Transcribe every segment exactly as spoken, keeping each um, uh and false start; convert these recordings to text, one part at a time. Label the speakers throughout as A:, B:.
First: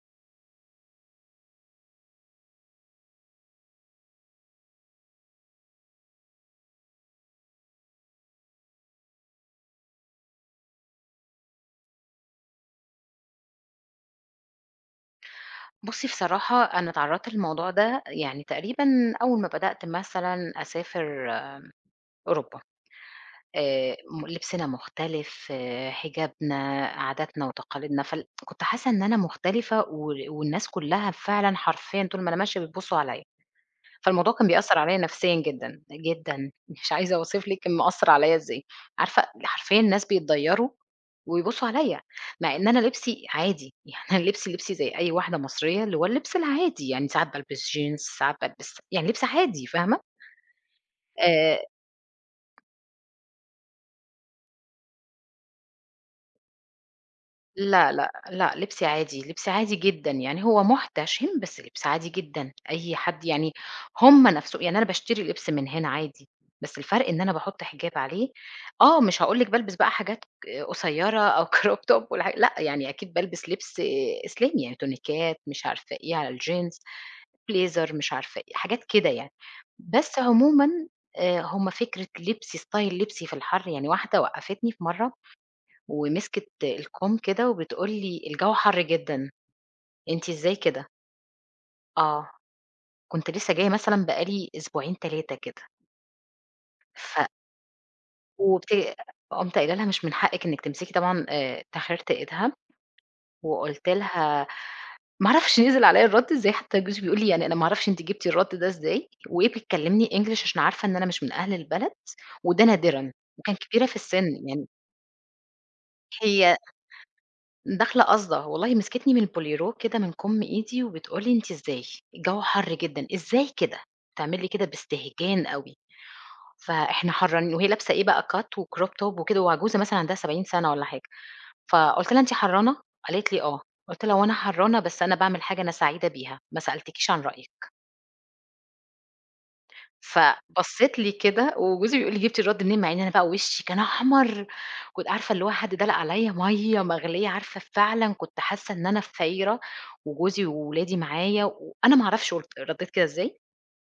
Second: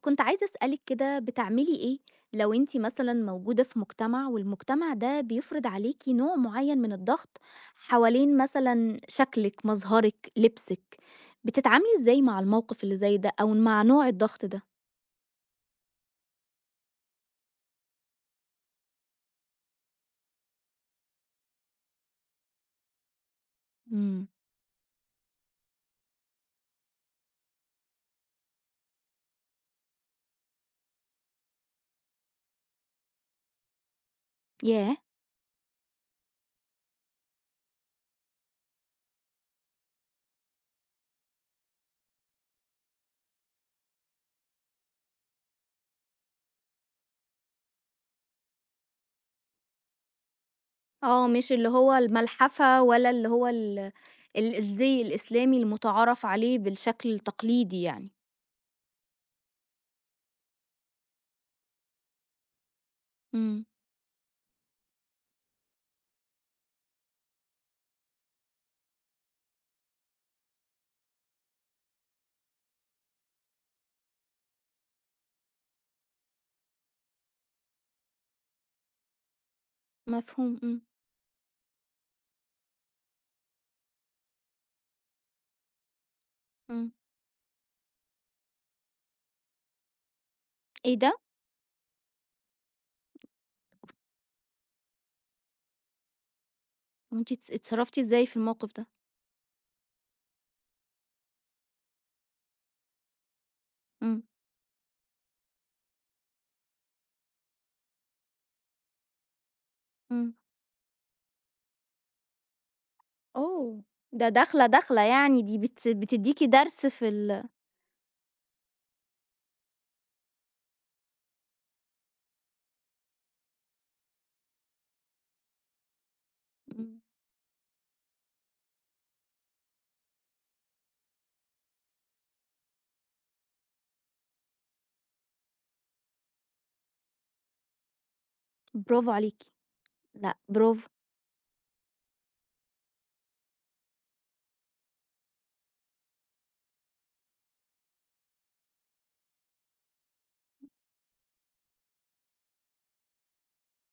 A: كنت عايزة أسألِك كده بتعملي إيه لو أنتِ مثلًا موجودة في مجتمع، والمجتمع ده بيفرض عليكِ نوع معين من الضغط حوالين مثلًا شكلِك، مظهرِك، لبسِك، بتتعاملي إزاي مع الموقف اللي زي ده أو مع نوع الضغط ده؟
B: بُصّي بصراحة أنا اتعرّضت للموضوع ده يعني تقريبًا أول ما بدأت مثلًا أسافر أوروبا، آآ
A: إمم.
B: م لبسنا مختلف، آه، حجابنا، عاداتنا وتقاليدنا، فال كنت حاسة إن أنا مختلفة وال والناس كلّها فعلًا حرفيًا طول ما أنا ماشية بيبُصّوا عليَّ. فالموضوع كان بيأثّر
A: ياه!
B: عليَّ نفسيًا جدًا، جدًا، مش عايزة أوصف لِك كان مأثّر عليَّ إزاي، عارفة حرفيًا الناس بيتضيّروا ويبُصّوا عليَّ، مع إن أنا لبسي عادي، يعني أنا لبسي لبسي زي أي واحدة مصرية اللي هو اللبس العادي، يعني ساعات بالبس جينز، ساعات بالبس يعني لبس عادي فاهمة؟
A: آه، مش
B: آآ
A: اللي هو الملحفة ولا اللي هو ال ال الزي الإسلامي المُتعارف عليه بالشكل التقليدي
B: لا،
A: يعني.
B: لأ، لأ، لبسي عادي، لبسي عادي جدًا، يعني هو محتشم بس لبسي عادي جدًا، أي حد يعني
A: إمم.
B: هم نفسه يعني أنا باشتري لبس من هنا عادي، بس الفرق إن أنا باحط حجاب عليه، آه، مش هاقول لِك بالبس بقى حاجات قصيّرة أو crop top والح لأ، يعني أكيد بالبس لبس إسلامي، يعني تونيكات مش عارفة إيه على الجينز، بليزر مش عارفة إيه، حاجات كده يعني. بس
A: مفهوم.
B: عمومًا
A: إمم.
B: آآ، هم فكرة لبسي style لبسي في الحَر، يعني واحدة وقّفتني في مرّة ومسكت
A: إمم.
B: الكوم كده وبتقول لي: "الجو حَر جدًا، أنتِ إزاي كده؟"
A: إيه ده؟
B: آه، كنت لسه جاية مثلًا بقى لي أسبوعين تلاتة كده، ف
A: وأنتِ اتس اتصرفتِ إزاي في الموقف ده؟
B: وبت قُمت قايلة لها: "مش من حقِّك إنِّك تمسكي." طبعًا آآ تحريرت إيدها وقُلت
A: إمم.
B: لها ما أعرفش نزل عليّا الرَد إزاي، حتى جوزي بيقول لي: "يعني أنا ما أعرفش أنتِ جبتِ الرَد ده إزاي، وإيه بتكلّمني
A: إمم.
B: English عشان عارفة إن أنا مش من أهل البلد وده نادرًا." وكان
A: أوه!
B: كبيرة في
A: ده
B: السِن،
A: داخلة،
B: يعني
A: داخلة، يعني دي بت بتدّيكِ
B: هي
A: درس في ال
B: داخلة قاصدة، والله مسكتني من البوليرو كده من كُم إيدي وبتقول لي: "أنتِ إزاي؟ الجو حَر جدًا، إزاي كده؟" بتعمل لي كده باستهجان أوي،
A: إمم.
B: فإحنا حَرّانين وهي لابسة إيه بقى Cut وCrop Top وكده وعجوزة مثلًا عندها سبعين سَنة والّا حاجة، فقُلت لها: "أنتِ حَرّانة؟" قالت لي: "آه." قُلت لها: "هو أنا حَرّانة بس أنا باعمل حاجة أنا سعيدة بيها، ما سألتكيش عن رأيِك."
A: برافو عليكِ. لأ، برافو.
B: فبصّيت لي كده وجوزي بيقول لي: "جِبتِ الرَد منين؟" مع إن أنا بقى وشّي كان أحمر، كنت عارفة اللي هو حد دلق عليّا مَيّة مغلية، عارفة فعلًا كنت حاسة إن أنا في فايرة وجوزي وولادي معايا، وأنا ما أعرفش قُلت ردّيت كده إزاي،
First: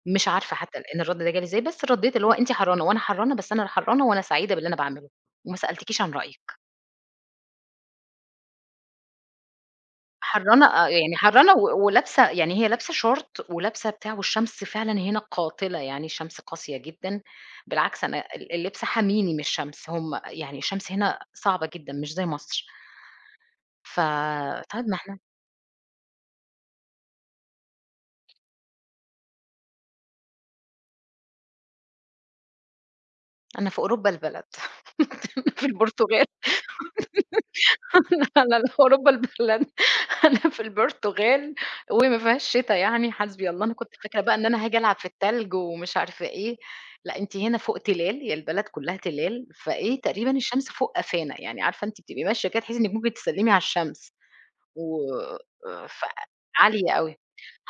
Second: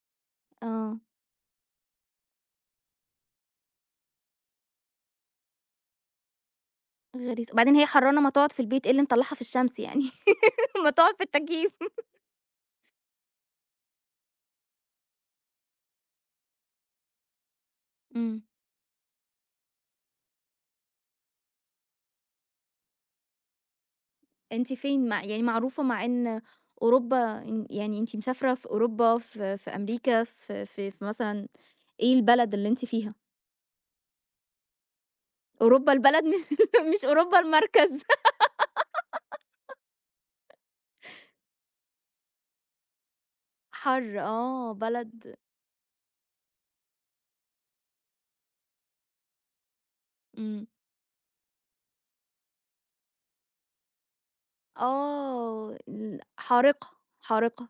B: مش عارفة حتى
A: آه،
B: الآن الرَد ده جالي إزاي، بس ردّيت اللي هو أنتِ حرّانة وأنا حرّانة، بس أنا حرّانة وأنا سعيدة باللي أنا باعمله، وما سألتكيش عن رأيِك.
A: غريزة. وبعدين هي حرّانة، ما تقعد في البيت، إيه اللي مطلّعها في الشمس يعني
B: حرّانة آه،
A: ما تقعد
B: يعني
A: في
B: حرّانة
A: التكييف.
B: و ولابسة يعني هي لابسة شورت ولابسة بتاع والشمس فعلًا هنا قاتلة، يعني الشمس قاسية جدًا، بالعكس أنا
A: إمم.
B: ال اللبس حاميني من الشمس، هم يعني الشمس هنا صعبة جدًا مش زي مصر، ف
A: أنتِ
B: طيب ما
A: فين
B: إحنا
A: مع يعني معروفة مع إن أوروبا، إن يعني أنتِ مسافرة في أوروبا، في في أمريكا، في في في مثلًا إيه البلد اللي أنتِ فيها؟
B: أنا في أوروبا البلد، أنا في
A: أوروبا البلد
B: البرتغال.
A: مش مش أوروبا المركز.
B: أنا لا أوروبا البلد أنا في البرتغال وما فيهاش شتا يعني حسبي الله، أنا كنت
A: حَر،
B: فاكرة بقى إن أنا
A: آه،
B: هاجي ألعب في
A: بلد.
B: التلج ومش عارفة إيه، لأ أنتِ هنا فوق تلال، هي البلد كلّها تلال، فإيه تقريبًا
A: إمم.
B: الشمس فوق قفانا، يعني عارفة أنتِ بتبقي ماشية كده تحسّي إنِّك ممكن تسلّمي على الشمس، و
A: آه،
B: آه، ف
A: ال حارقة.
B: عالية أوي،
A: حارقة.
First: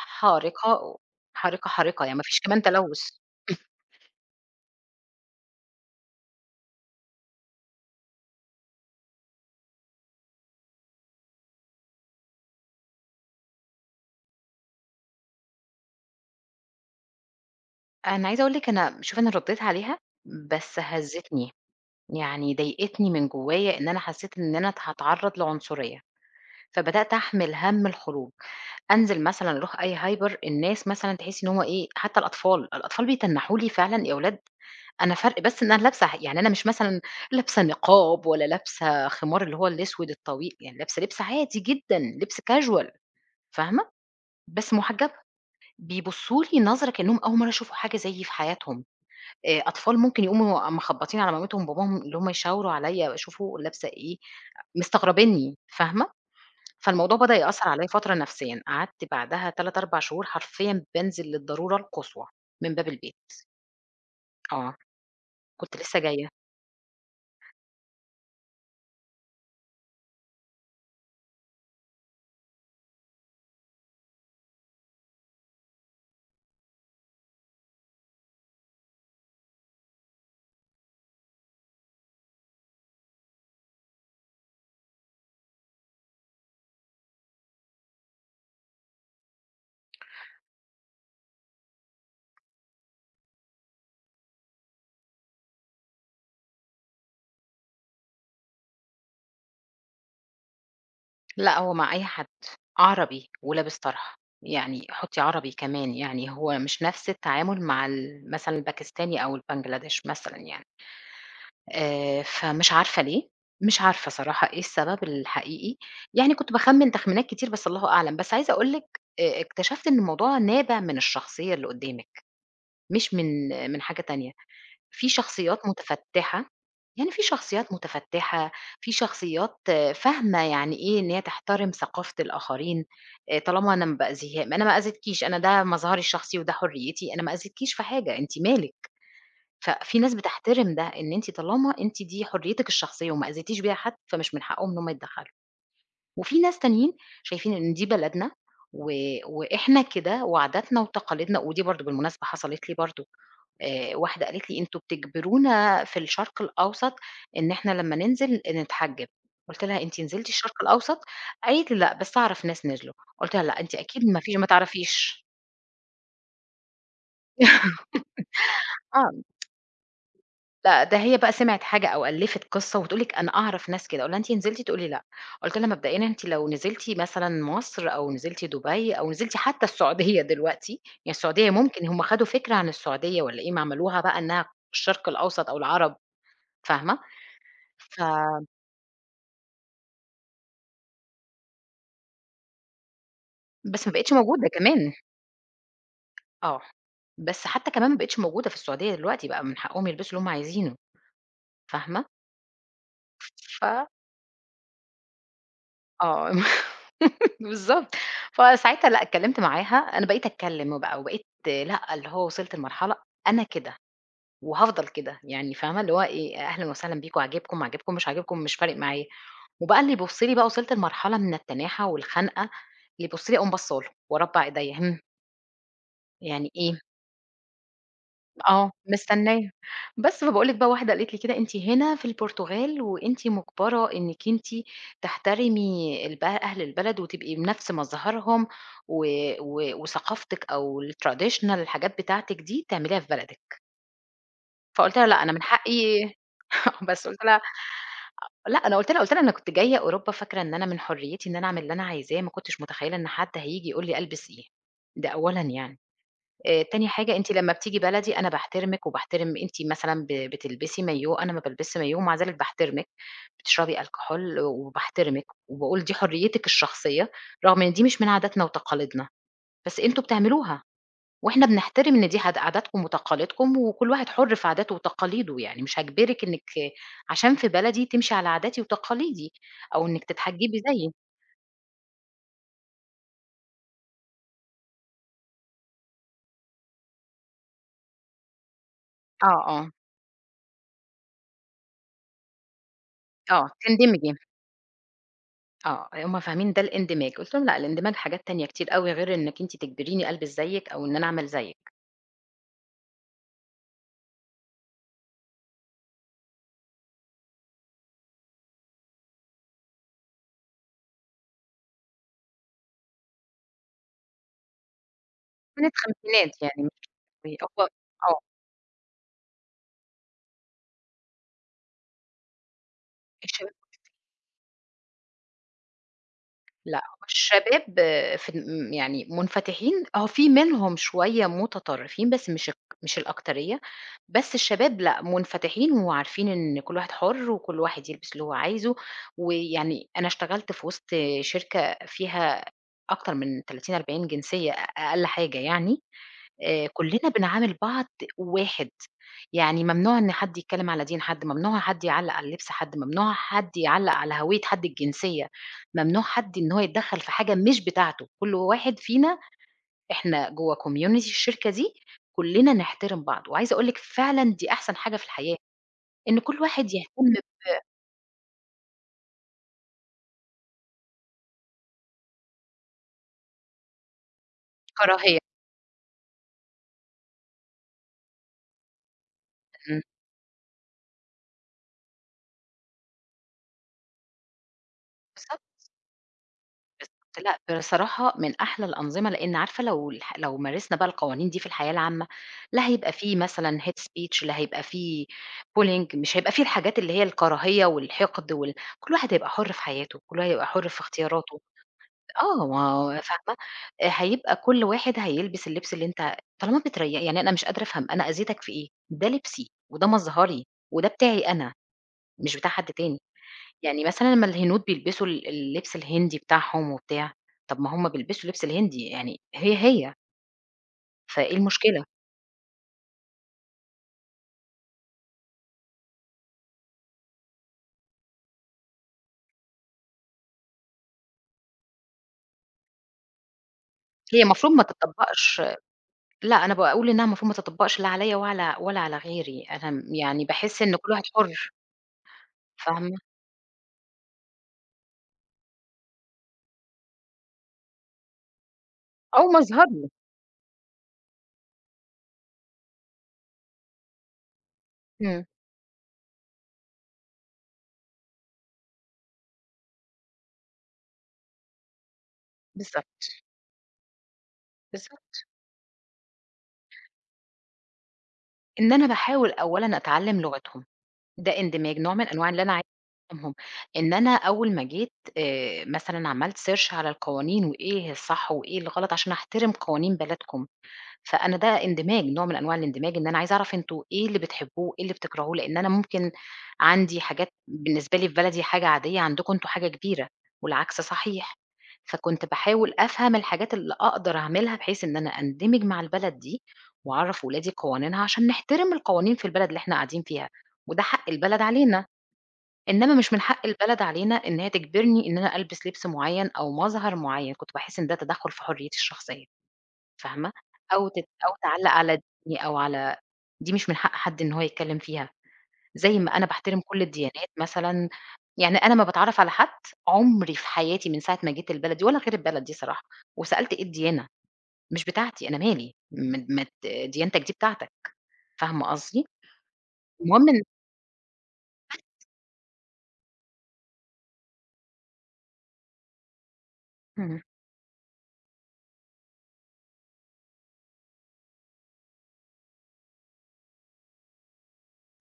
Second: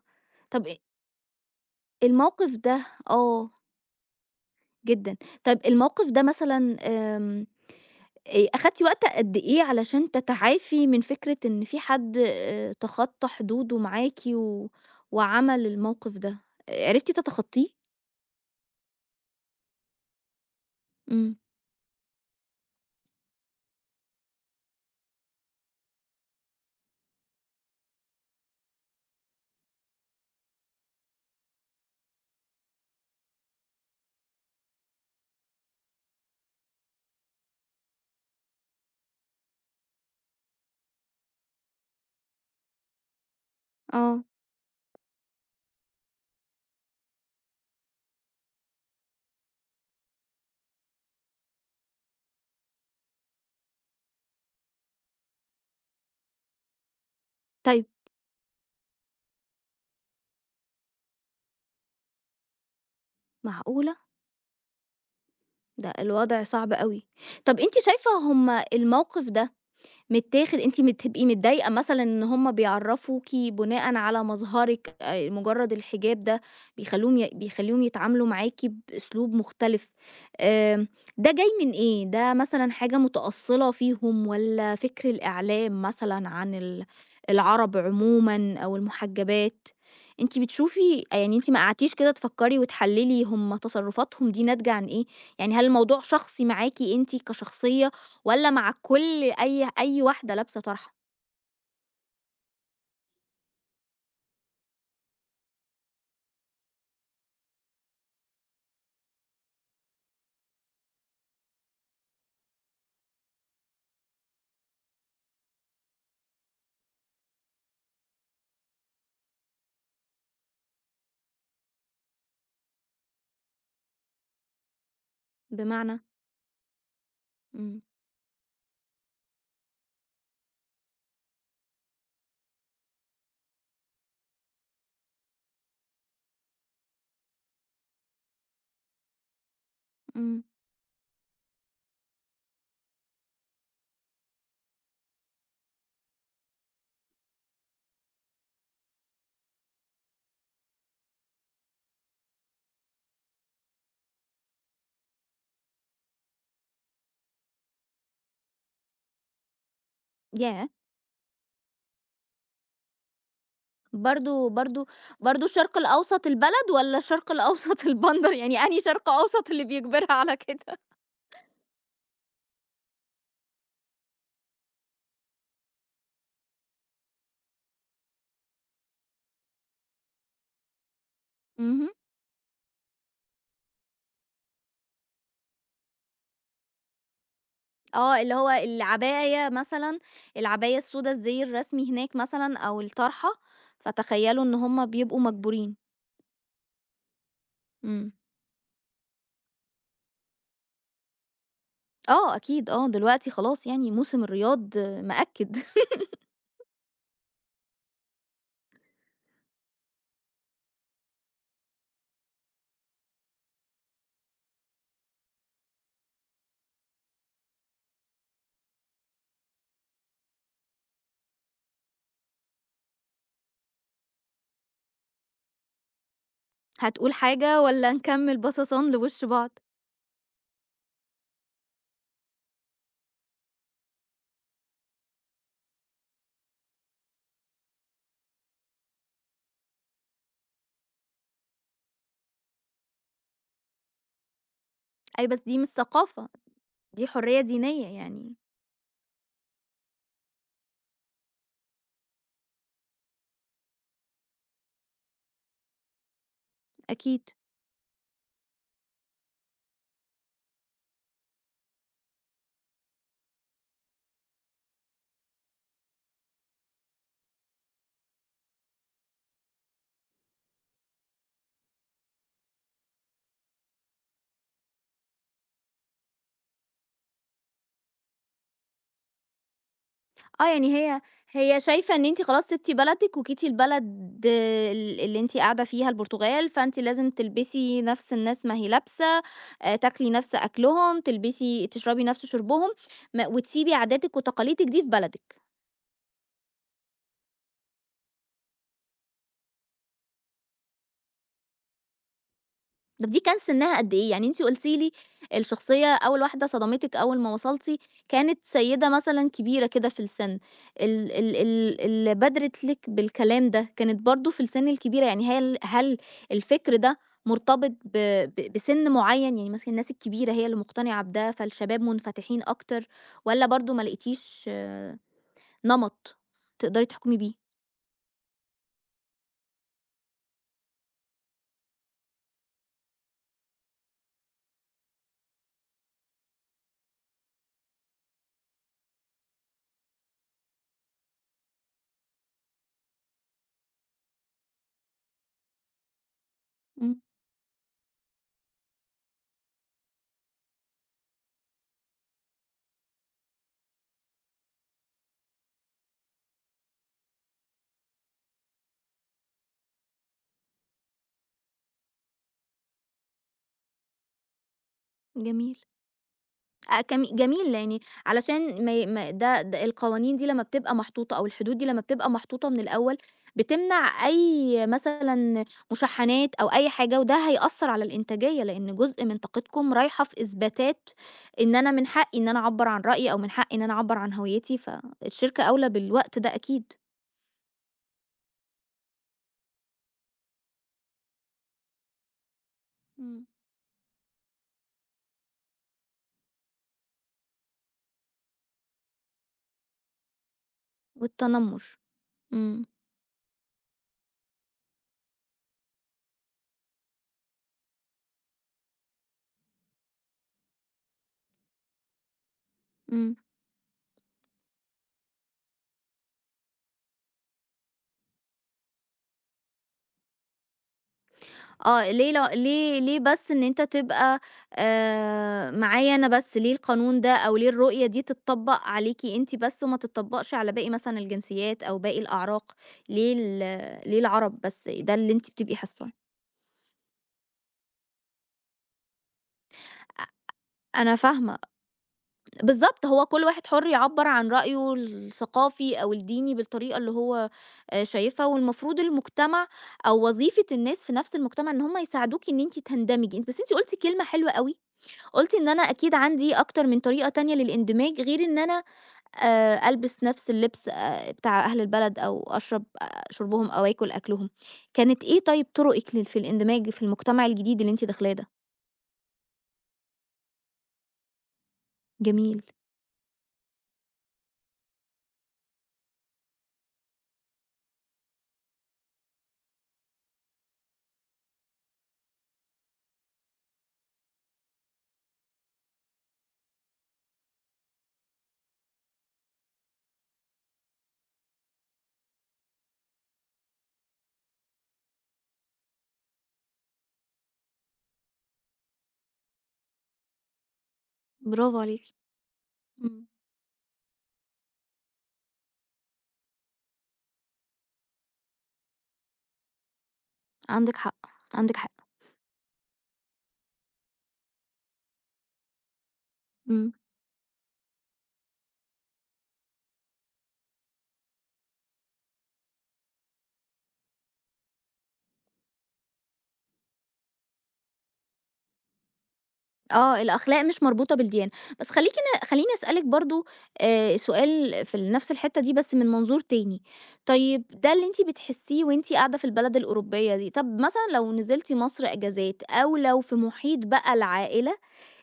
A: طب أ
B: حارقة، حارقة يعني ما فيش
A: الموقف
B: كمان
A: ده
B: تلوث.
A: آه، جدًا. طب الموقف ده مثلًا، آمم، آآ أخدتِ وقت قد إيه علشان تتعافي من فكرة إن في حد آآ تخطّى حدوده معاكِ و وعمل الموقف ده؟ آآ عرفتِ تتخطّيه؟
B: أنا عايزة أقول لِك أنا شوفي أنا ردّيت عليها بس
A: إمم.
B: هزّتني. يعني ضايقتني من جوايا إن أنا حسيت إن أنا هاتعرّض لعنصرية، فبدأت أحمل هَم الخروج، أنزل مثلًا أروح أي هايبر الناس مثلًا تحسّي إن هُم إيه، حتى الأطفال، الأطفال بيتنّحوا لي فعلًا يا ولاد أنا فرق بس إن أنا لابسة ح يعني أنا مش مثلًا لابسة نقاب ولا لابسة خمار اللي هو الأسود الطويل، يعني لابسة لبس عادي جدًا، لبس casual فاهمة،
A: آه.
B: بس مُحجّبة، بيبصّوا لي نظرة كإنّهم أول مرّة يشوفوا حاجة زيي في حياتهم. آآ أطفال ممكن يقوموا مخبّطين على مامتهم وباباهم اللي هم يشاوروا عليّا شوفوا لابسة إيه، مستغربينّي فاهمة؟ فالموضوع بدأ يأثّر
A: طيب.
B: عليّا فترة نفسيًا، قعدت بعدها ثلاثة، أربعة شهور حرفيًا بانزل للضرورة القصوى من باب البيت،
A: معقولة!
B: آه، كنت
A: ده
B: لسه جاية،
A: الوضع صعب أوي. طب أنتِ شايفة هم الموقف ده متاخد، أنتِ م بتبقي متضايقة مثلًا إن هُم بيعرّفوكِ بناءً على مظهرِك، آآ، مجرد الحجاب ده بيخلّوهم ي بيخلّيهم يتعاملوا معاكِ بأسلوب مختلف؟ آمم، ده جاي من إيه؟ ده مثلًا حاجة متأصّلة فيهم والّا فكر الإعلام مثلًا عن ال العرب عمومًا أو المحجبات؟ أنتِ بتشوفي يعني أنتِ ما قعدتيش كده تفكّري وتحلّلي هُم تصرّفاتهم دي ناتجة عن إيه؟ يعني هل الموضوع شخصي معاكِ أنتِ كشخصية والّا مع كل أي أي واحدة لابسة طرحة؟
B: لأ هو مع أي حد، عربي ولابس طرحة، يعني حُطّي عربي كمان، يعني هو مش نفس التعامل مع ال مثلًا الباكستاني أو البنجلاديش مثلًا يعني. آآ، فمش عارفة ليه، مش عارفة صراحة إيه السبب الحقيقي، يعني كنت باخمّن تخمينات كتير بس الله أعلم، بس عايزة أقول لِك آآ، اكتشفت إن الموضوع نابع من الشخصية اللي قدّامِك، مش من من حاجة تانية، في شخصيات
A: بمعنى؟
B: متفتّحة، يعني في شخصيات
A: إمم.
B: متفتّحة، في شخصيات آه، فاهمة يعني إيه إن هي تحترم ثقافة الآخرين، آآ، طالما أنا ما بأذيها أنا ما أذيتكيش، أنا ده مظهري الشخصي وده حريتي، أنا ما أذيتكيش في حاجة، أنتِ مالِك؟ ففي ناس
A: إمم.
B: بتحترم ده، إن أنتِ طالما أنتِ دي حريتِك الشخصية وما أذيتيش بيها حد، فمش من حقهم إن هم يتدخلوا، وفي ناس تانيين شايفين إن دي بلدنا و وإحنا كده وعاداتنا وتقاليدنا، ودي برضه بالمناسبة حصلت لي برضه، آآ واحدة قالت لي: "أنتم بتجبرونا في الشرق الأوسط إن إحنا لمّا ننزل نتحجّب." قُلت لها: "أنتِ نزلتِ الشرق
A: ياه!
B: الأوسط؟" قالت لي: "لأ، بس أعرف ناس نزلوا." قُلت لها: "لأ، أنتِ أكيد ما فيش ما
A: برضه برضه
B: تعرفيش."
A: برضه الشرق الأوسط البلد والّا الشرق الأوسط البندر؟ يعني أنهي شرق أوسط اللي بيجبرها على كده؟
B: لأ، ده هي بقى سمعِت حاجة أو ألّفِت قصة وتقول لِك أنا أعرف ناس كده، أقول لها: "أنتِ نزلتِ؟" تقول لي: "لأ." قُلت لها: "مبدئيًا أنتِ لو نزلتِ مثلًا مصر أو نزلتِ دبي أو نزلتِ حتى السعودية دلوقتي"، يعني السعودية
A: اهم.
B: ممكن هم خدوا فكرة عن السعودية والّا إيه، ما عملوها بقى إنها الشرق الأوسط أو العرب فاهمة؟ ف
A: آه، اللي هو العباية مثلًا، العباية السودا، الزي الرسمي هناك مثلًا، أو الطرحة،
B: بس ما بقِتش
A: فتخيّلوا
B: موجودة
A: إن هم
B: كمان،
A: بيبقوا مجبورين.
B: آه. بس حتى كمان ما
A: إمم.
B: بقِتش موجودة في السعودية دلوقتي، بقى من حقهم يلبسوا اللي هم عايزينه فاهمة؟
A: آه، أكيد. آه، دلوقتي
B: ف
A: خلاص يعني موسم الرياض. آه، مأكد.
B: آه. بالضبط، فساعتها لأ، اتكلّمت معاها، أنا بقيت أتكلّم بقى وبقيت لأ، اللي هو وصلت لمرحلة أنا كده وهافضل كده، يعني فاهمة، اللي هو إيه، أهلًا وسهلًا بيكم، عاجبكم، ما عاجبكم، مش عاجبكم، مش فارق معايا، وبقى اللي يبُص لي بقى وصلت لمرحلة من التناحة والخنقة، اللي يبُص لي أقوم باصّة له وأربّع إيديّا، همم، يعني إيه؟
A: هتقول حاجة والّا نكمّل
B: آه،
A: بصصان لوِش بعض؟
B: مستنية. بس، فباقول لِك بقى واحدة قالت لي كده: "أنتِ هنا في البرتغال وأنتِ مُجبرة إنِّك أنتِ تحترمي الب أهل البلد وتبقي بنَفْس مظهرهم و و وثقافتِك أو الtraditional الحاجات بتاعتِك دي تعمليها في بلدِك." فقُلت لها: "لأ،
A: أيوه،
B: أنا
A: بس
B: من
A: دي مش
B: حقي."
A: ثقافة. دي
B: بس قُلت لها
A: حرية دينية يعني.
B: أ لأ، أنا قُلت لها قُلت لها: "أنا كنت جاية أوروبا فاكرة إن أنا من حريتي إن أنا أعمل اللي أنا عايزاه، ما كنتش متخيلة إن حد هييجي يقول لي ألبس إيه." ده أولًا يعني. آآ تاني حاجة
A: أكيد.
B: أنتِ لمّا بتيجي بلدي أنا باحترمِك وباحترم، أنتِ مثلًا ب بتلبسي maillot أنا ما بالبسش maillot ومع ذلك باحترمِك، بتشربي alcohol وباحترمِك، وباقول دي حريتِك الشخصية، رغم إن دي مش من عاداتنا وتقاليدنا، بس أنتم بتعملوها، وإحنا بنحترم إن دي عاد عاداتكم وتقاليدكم وكل واحد حُر في عاداته وتقاليده، يعني مش هاجبرِك إنِّك عشان في بلدي تمشي على عاداتي وتقاليدي أو إنِّك
A: آه،
B: تتحجبي
A: يعني
B: زيي.
A: هي هي شايفة إن أنتِ خلاص سِبتِ بلدِك وجيتِ البلد ال اللي أنتِ قاعدة فيها البرتغال، فأنتِ لازم تلبسي نَفْس الناس ما هي لابسة،
B: آه، آه،
A: آآ تاكلي نَفْس أكلهم، تلبسي تشربي نَفْس شربهم، م
B: آه،
A: وتسيبي
B: تندمجي.
A: عاداتِك وتقاليدِك دي في بلدِك.
B: آه، هُم فاهمين ده الاندماج، قُلت لهم: "لأ، الاندماج حاجات تانية كتير أوي غير إنِّك أنتِ تجبريني ألبس زيِّك أو إن أنا أعمل زيِّك."
A: طب دي كان سنها قد إيه؟ يعني أنتِ قُلتِ لي الشخصية أول واحدة صدمتِك أول ما وصلتِ كانت سيدة مثلًا كبيرة كده في السن، ال ال ال اللي بادرت لِك بالكلام ده كانت برضه في السن الكبيرة، يعني هل
B: كانت
A: هل
B: خمسينات يعني
A: الفكر
B: مش
A: ده
B: ب هو
A: مرتبط ب
B: آه،
A: ب بسن معيّن، يعني مثلًا الناس الكبيرة هي اللي مقتنعة بده فالشباب منفتحين أكتر، والّا
B: الشباب
A: برضه ما لقيتيش، آه، نمط
B: لأ،
A: تقدري
B: هو
A: تحكمي بيه؟
B: الشباب آه، في م يعني منفتحين، آه، في منهم شوية متطرفين بس مش الك مش الأكترية، بس الشباب لأ، منفتحين وعارفين إن كل واحد حُر وكل واحد يلبس اللي هو عايزه، ويعني أنا اشتغلت في وسط شركة فيها أكتر من ثلاثين، أربعين جنسية أ أقل حاجة يعني، آآ
A: إمم.
B: كُلّنا بنعامل بعض واحد، يعني ممنوع إن حد يتكلّم على دين حد، ممنوع حد يعلّق على لبس حد، ممنوع حد يعلّق على هوية حد الجنسية، ممنوع حد إن هو يتدخّل في حاجة مش بتاعته، كل واحد فينا إحنا جوّه community الشركة دي كُلّنا نحترم بعض، وعايزة أقول لِك فعلًا دي أحسن حاجة في الحياة،
A: جميل.
B: إن كل واحد
A: آه،
B: يهتم
A: كم- جميل، يعني علشان ما ي- ما- ده, ده القوانين دي لما بتبقى محطوطة أو الحدود دي لما بتبقى محطوطة من الأول، بتمنع أي
B: بكراهية.
A: مثلا مشحنات أو أي حاجة، وده هيأثر على الإنتاجية، لأن جزء من طاقتكم
B: إمم،
A: رايحة في إثباتات إن أنا من حقي إن أنا أعبر عن رأيي أو من حقي إن أنا أعبر عن هويتي، فالشركة
B: بالضبط.
A: أولى بالوقت ده أكيد.
B: لأ، بصراحة من أحلى الأنظمة، لإن عارفة لو الح لو مارسنا بقى القوانين دي في الحياة العامة، لا هيبقى في
A: مم.
B: مثلًا hate speech، لا هيبقى في bullying، مش هيبقى في الحاجات اللي هي الكراهية والحقد وال كل واحد هيبقى حُر في حياته، كل واحد هيبقى حُر في اختياراته.
A: والتنمر.
B: آه،
A: مم.
B: ما هو فاهمة؟ آآ، هيبقى كل واحد هيلبس اللبس اللي أنت طالما بتري يعني أنا مش قادرة أفهم أنا أذيتك في إيه؟ ده لبسي وده مظهري وده بتاعي أنا، مش بتاع حد تاني.
A: مم.
B: يعني مثلًا لمّا الهنود بيلبسوا ال اللبس الهندي بتاعهم وبتاع، طب ما هم بيلبسوا لبس الهندي يعني هي، هي، فإيه المشكلة؟
A: آه، ليه ل ليه ليه بس إن أنت تبقى آآ معايا أنا بس، ليه القانون ده أو ليه الرؤية دي تتطبّق عليكِ أنتِ بس وما تتطبّقش على باقي مثلًا الجنسيات أو باقي الأعراق، ليه ال ليه
B: هي
A: العرب
B: المفروض ما
A: بس، ده اللي أنتِ
B: تطبّقش.
A: بتبقي حاسّاه.
B: لأ، أنا باقول إنها المفروض ما تطبّقش لا عليَّ ولا ولا على غيري، أنا م يعني باحس إن كل
A: أنا
B: واحد
A: فاهمة،
B: حُر،
A: بالضبط،
B: فاهمة؟
A: هو كل واحد حُر يعبّر عن رأيه الثقافي أو الديني بالطريقة اللي هو آآ شايفها، والمفروض
B: أو
A: المجتمع
B: مظهر له،
A: أو وظيفة الناس في نفْس المجتمع إن هُم يساعدوكِ إن أنتِ تندمجي، بس أنتِ قُلتِ كلمة حلوة أوي،
B: إمم،
A: قُلتِ إن أنا أكيد عندي أكتر من طريقة تانية للإندماج غير إن أنا آآ ألبس نفس اللبس آآ بتاع أهل البلد أو أشرب آآ
B: بالضبط،
A: شُربهم أو آكل أكلهم. كانت إيه
B: بالضبط،
A: طيب طرقِك لل في الإندماج في المجتمع الجديد اللي أنتِ داخلاه ده؟
B: إن أنا باحاول أولًا أتعلّم لغتهم، ده اندماج، نوع من أنواع
A: جميل.
B: اللي أنا عايزة أفهمهم، إن أنا أول ما جيت، آآ، مثلًا عملت search على القوانين وإيه الصح وإيه الغلط عشان أحترم قوانين بلدكم. فأنا ده اندماج، نوع من أنواع الاندماج، إن أنا عايزة أعرف أنتم إيه اللي بتحبوه، إيه اللي بتكرهوه، لإن أنا ممكن عندي حاجات بالنسبة لي في بلدي حاجة عادية، عندكم أنتم حاجة كبيرة، والعكس صحيح. فكنت باحاول أفهم الحاجات اللي أقدر أعملها، بحيث إن أنا أندمج مع البلد دي، وأعرّف ولادي قوانينها، عشان نحترم القوانين في البلد اللي إحنا قاعدين فيها، وده حق البلد
A: برافو
B: علينا،
A: عليكِ.
B: إنما
A: إمم.
B: مش من حق البلد علينا إن هي تجبرني إن أنا ألبس لبس معيّن أو مظهر معيّن، كنت باحس إن ده تدخُّل في حريتي الشخصية. فاهمة؟
A: عندِك
B: أو تت
A: حق.
B: أو
A: عندِك
B: تعلّق
A: حق.
B: على دي أو على دي، مش من حق حد إن هو يتكلّم فيها، زي ما أنا باحترم
A: إمم.
B: كل الديانات مثلًا، يعني أنا أمّا باتعرّف على حد عمري في حياتي من ساعة ما جيت البلد دي ولا غير البلد دي صراحة، وسألت إيه الديانة؟ مش بتاعتي، أنا مالي، ما ت ما ت ديانتك دي بتاعتك، فاهمة قصدي؟
A: آه،
B: المهم إن،
A: الأخلاق مش مربوطة بالديانة. بس خلّيكِ ن خلّيني أسألِك برضه آآ سؤال في ال نفس الحتّة دي بس من منظور تاني.
B: إمم،
A: طيب ده اللي أنتِ بتحسّيه وأنتِ قاعدة في البلد الأوروبية دي، طب مثلًا لو نزلتِ مصر إجازات أو لو في محيط بقى العائلة،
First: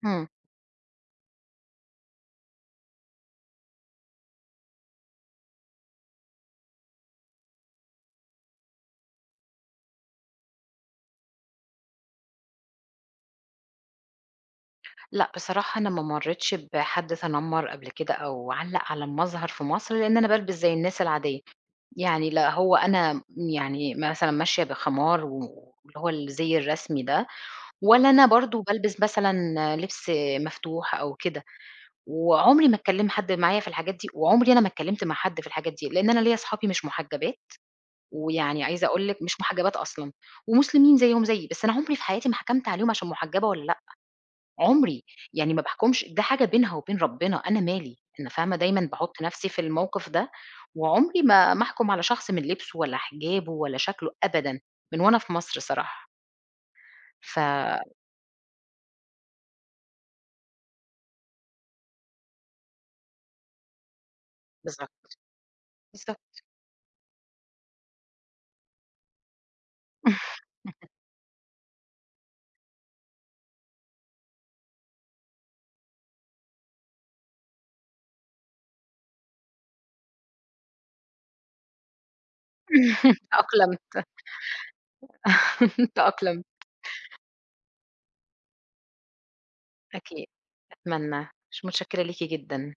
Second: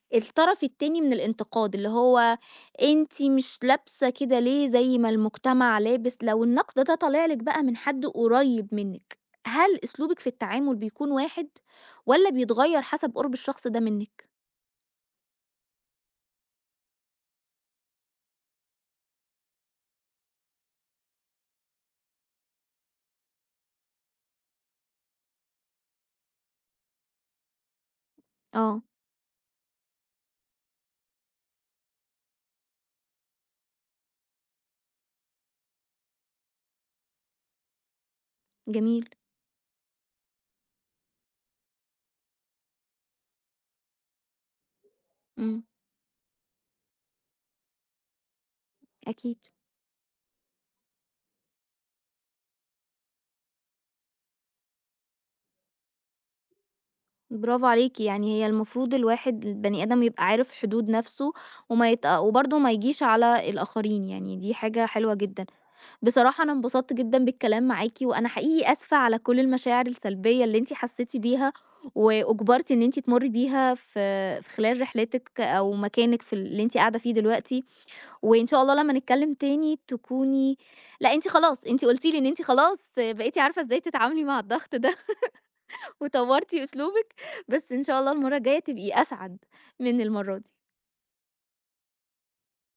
B: إمم.
A: الطرف التاني من الانتقاد اللي هو أنتِ مش لابسة كده ليه زي ما المجتمع لابس، لو النقد ده طالع لِك بقى من حد قريب منِّك، هل أسلوبِك في التعامل بيكون واحد والّا بيتغيّر حسب قُرب الشخص ده منِّك؟
B: لأ، بصراحة أنا ما مرّيتش بحد تنمّر قبل كده أو علّق على المظهر في مصر، لإن أنا بالبس زي الناس العادية، يعني لا هو أنا يعني مثلًا ماشية بخمار و- واللي هو الزي الرسمي ده، ولا أنا برضه
A: آه.
B: بالبس مثلًا لبس مفتوح أو كده، وعمري ما اتكلّم حد معايا في الحاجات دي، وعمري أنا ما اتكلّمت مع حد في الحاجات دي، لإن أنا ليّا صحابي مش محجبات، ويعني عايزة
A: جميل.
B: أقول لِك مش محجبات أصلًا، ومسلمين زيّهم زيي، بس أنا عمري في حياتي ما حكمت عليهم عشان محجبة والّا لأ. عمري، يعني ما
A: إمم.
B: باحكمش ده حاجة بينها وبين ربنا، أنا مالي، أنا فاهمة دايمًا باحط
A: أكيد.
B: نفسي في الموقف ده، وعمري ما ما أحكم على شخص من لبسه ولا حجابه ولا شكله أبدًا، من وأنا في مصر صراحة، ف
A: برافو عليكِ، يعني هي المفروض الواحد البني آدم يبقى عارف حدود نَفْسه وما يت وبرضه ما يجيش على الآخرين، يعني دي حاجة
B: بالضبط،
A: حلوة جدًا.
B: بالضبط.
A: بصراحة أنا انبسطت جدًا بالكلام معاكِ، وأنا حقيقي آسفة على كل المشاعر السلبية اللي أنتِ حسيتِ بيها وأُجبرتِ إن أنتِ تمُرّي بيها في في خلال رحلتِك أو مكانِك في اللي أنتِ قاعدة فيه دلوقتي، وإن شاء الله لمّا نتكلم تاني تكوني لأ، أنتِ خلاص، أنتِ قُلتِ لي إن أنتِ خلاص بقيتِ عارفة إزاي
B: تأقلمت،
A: تتعاملي مع الضغط ده.
B: تأقلمت،
A: وطوّرتِ أسلوبِك، بس إن شاء الله المرّة الجاية تبقي أسعد من
B: أكيد،
A: المرّة دي.
B: أتمنى، مش متشكرة ليكِ جدًا.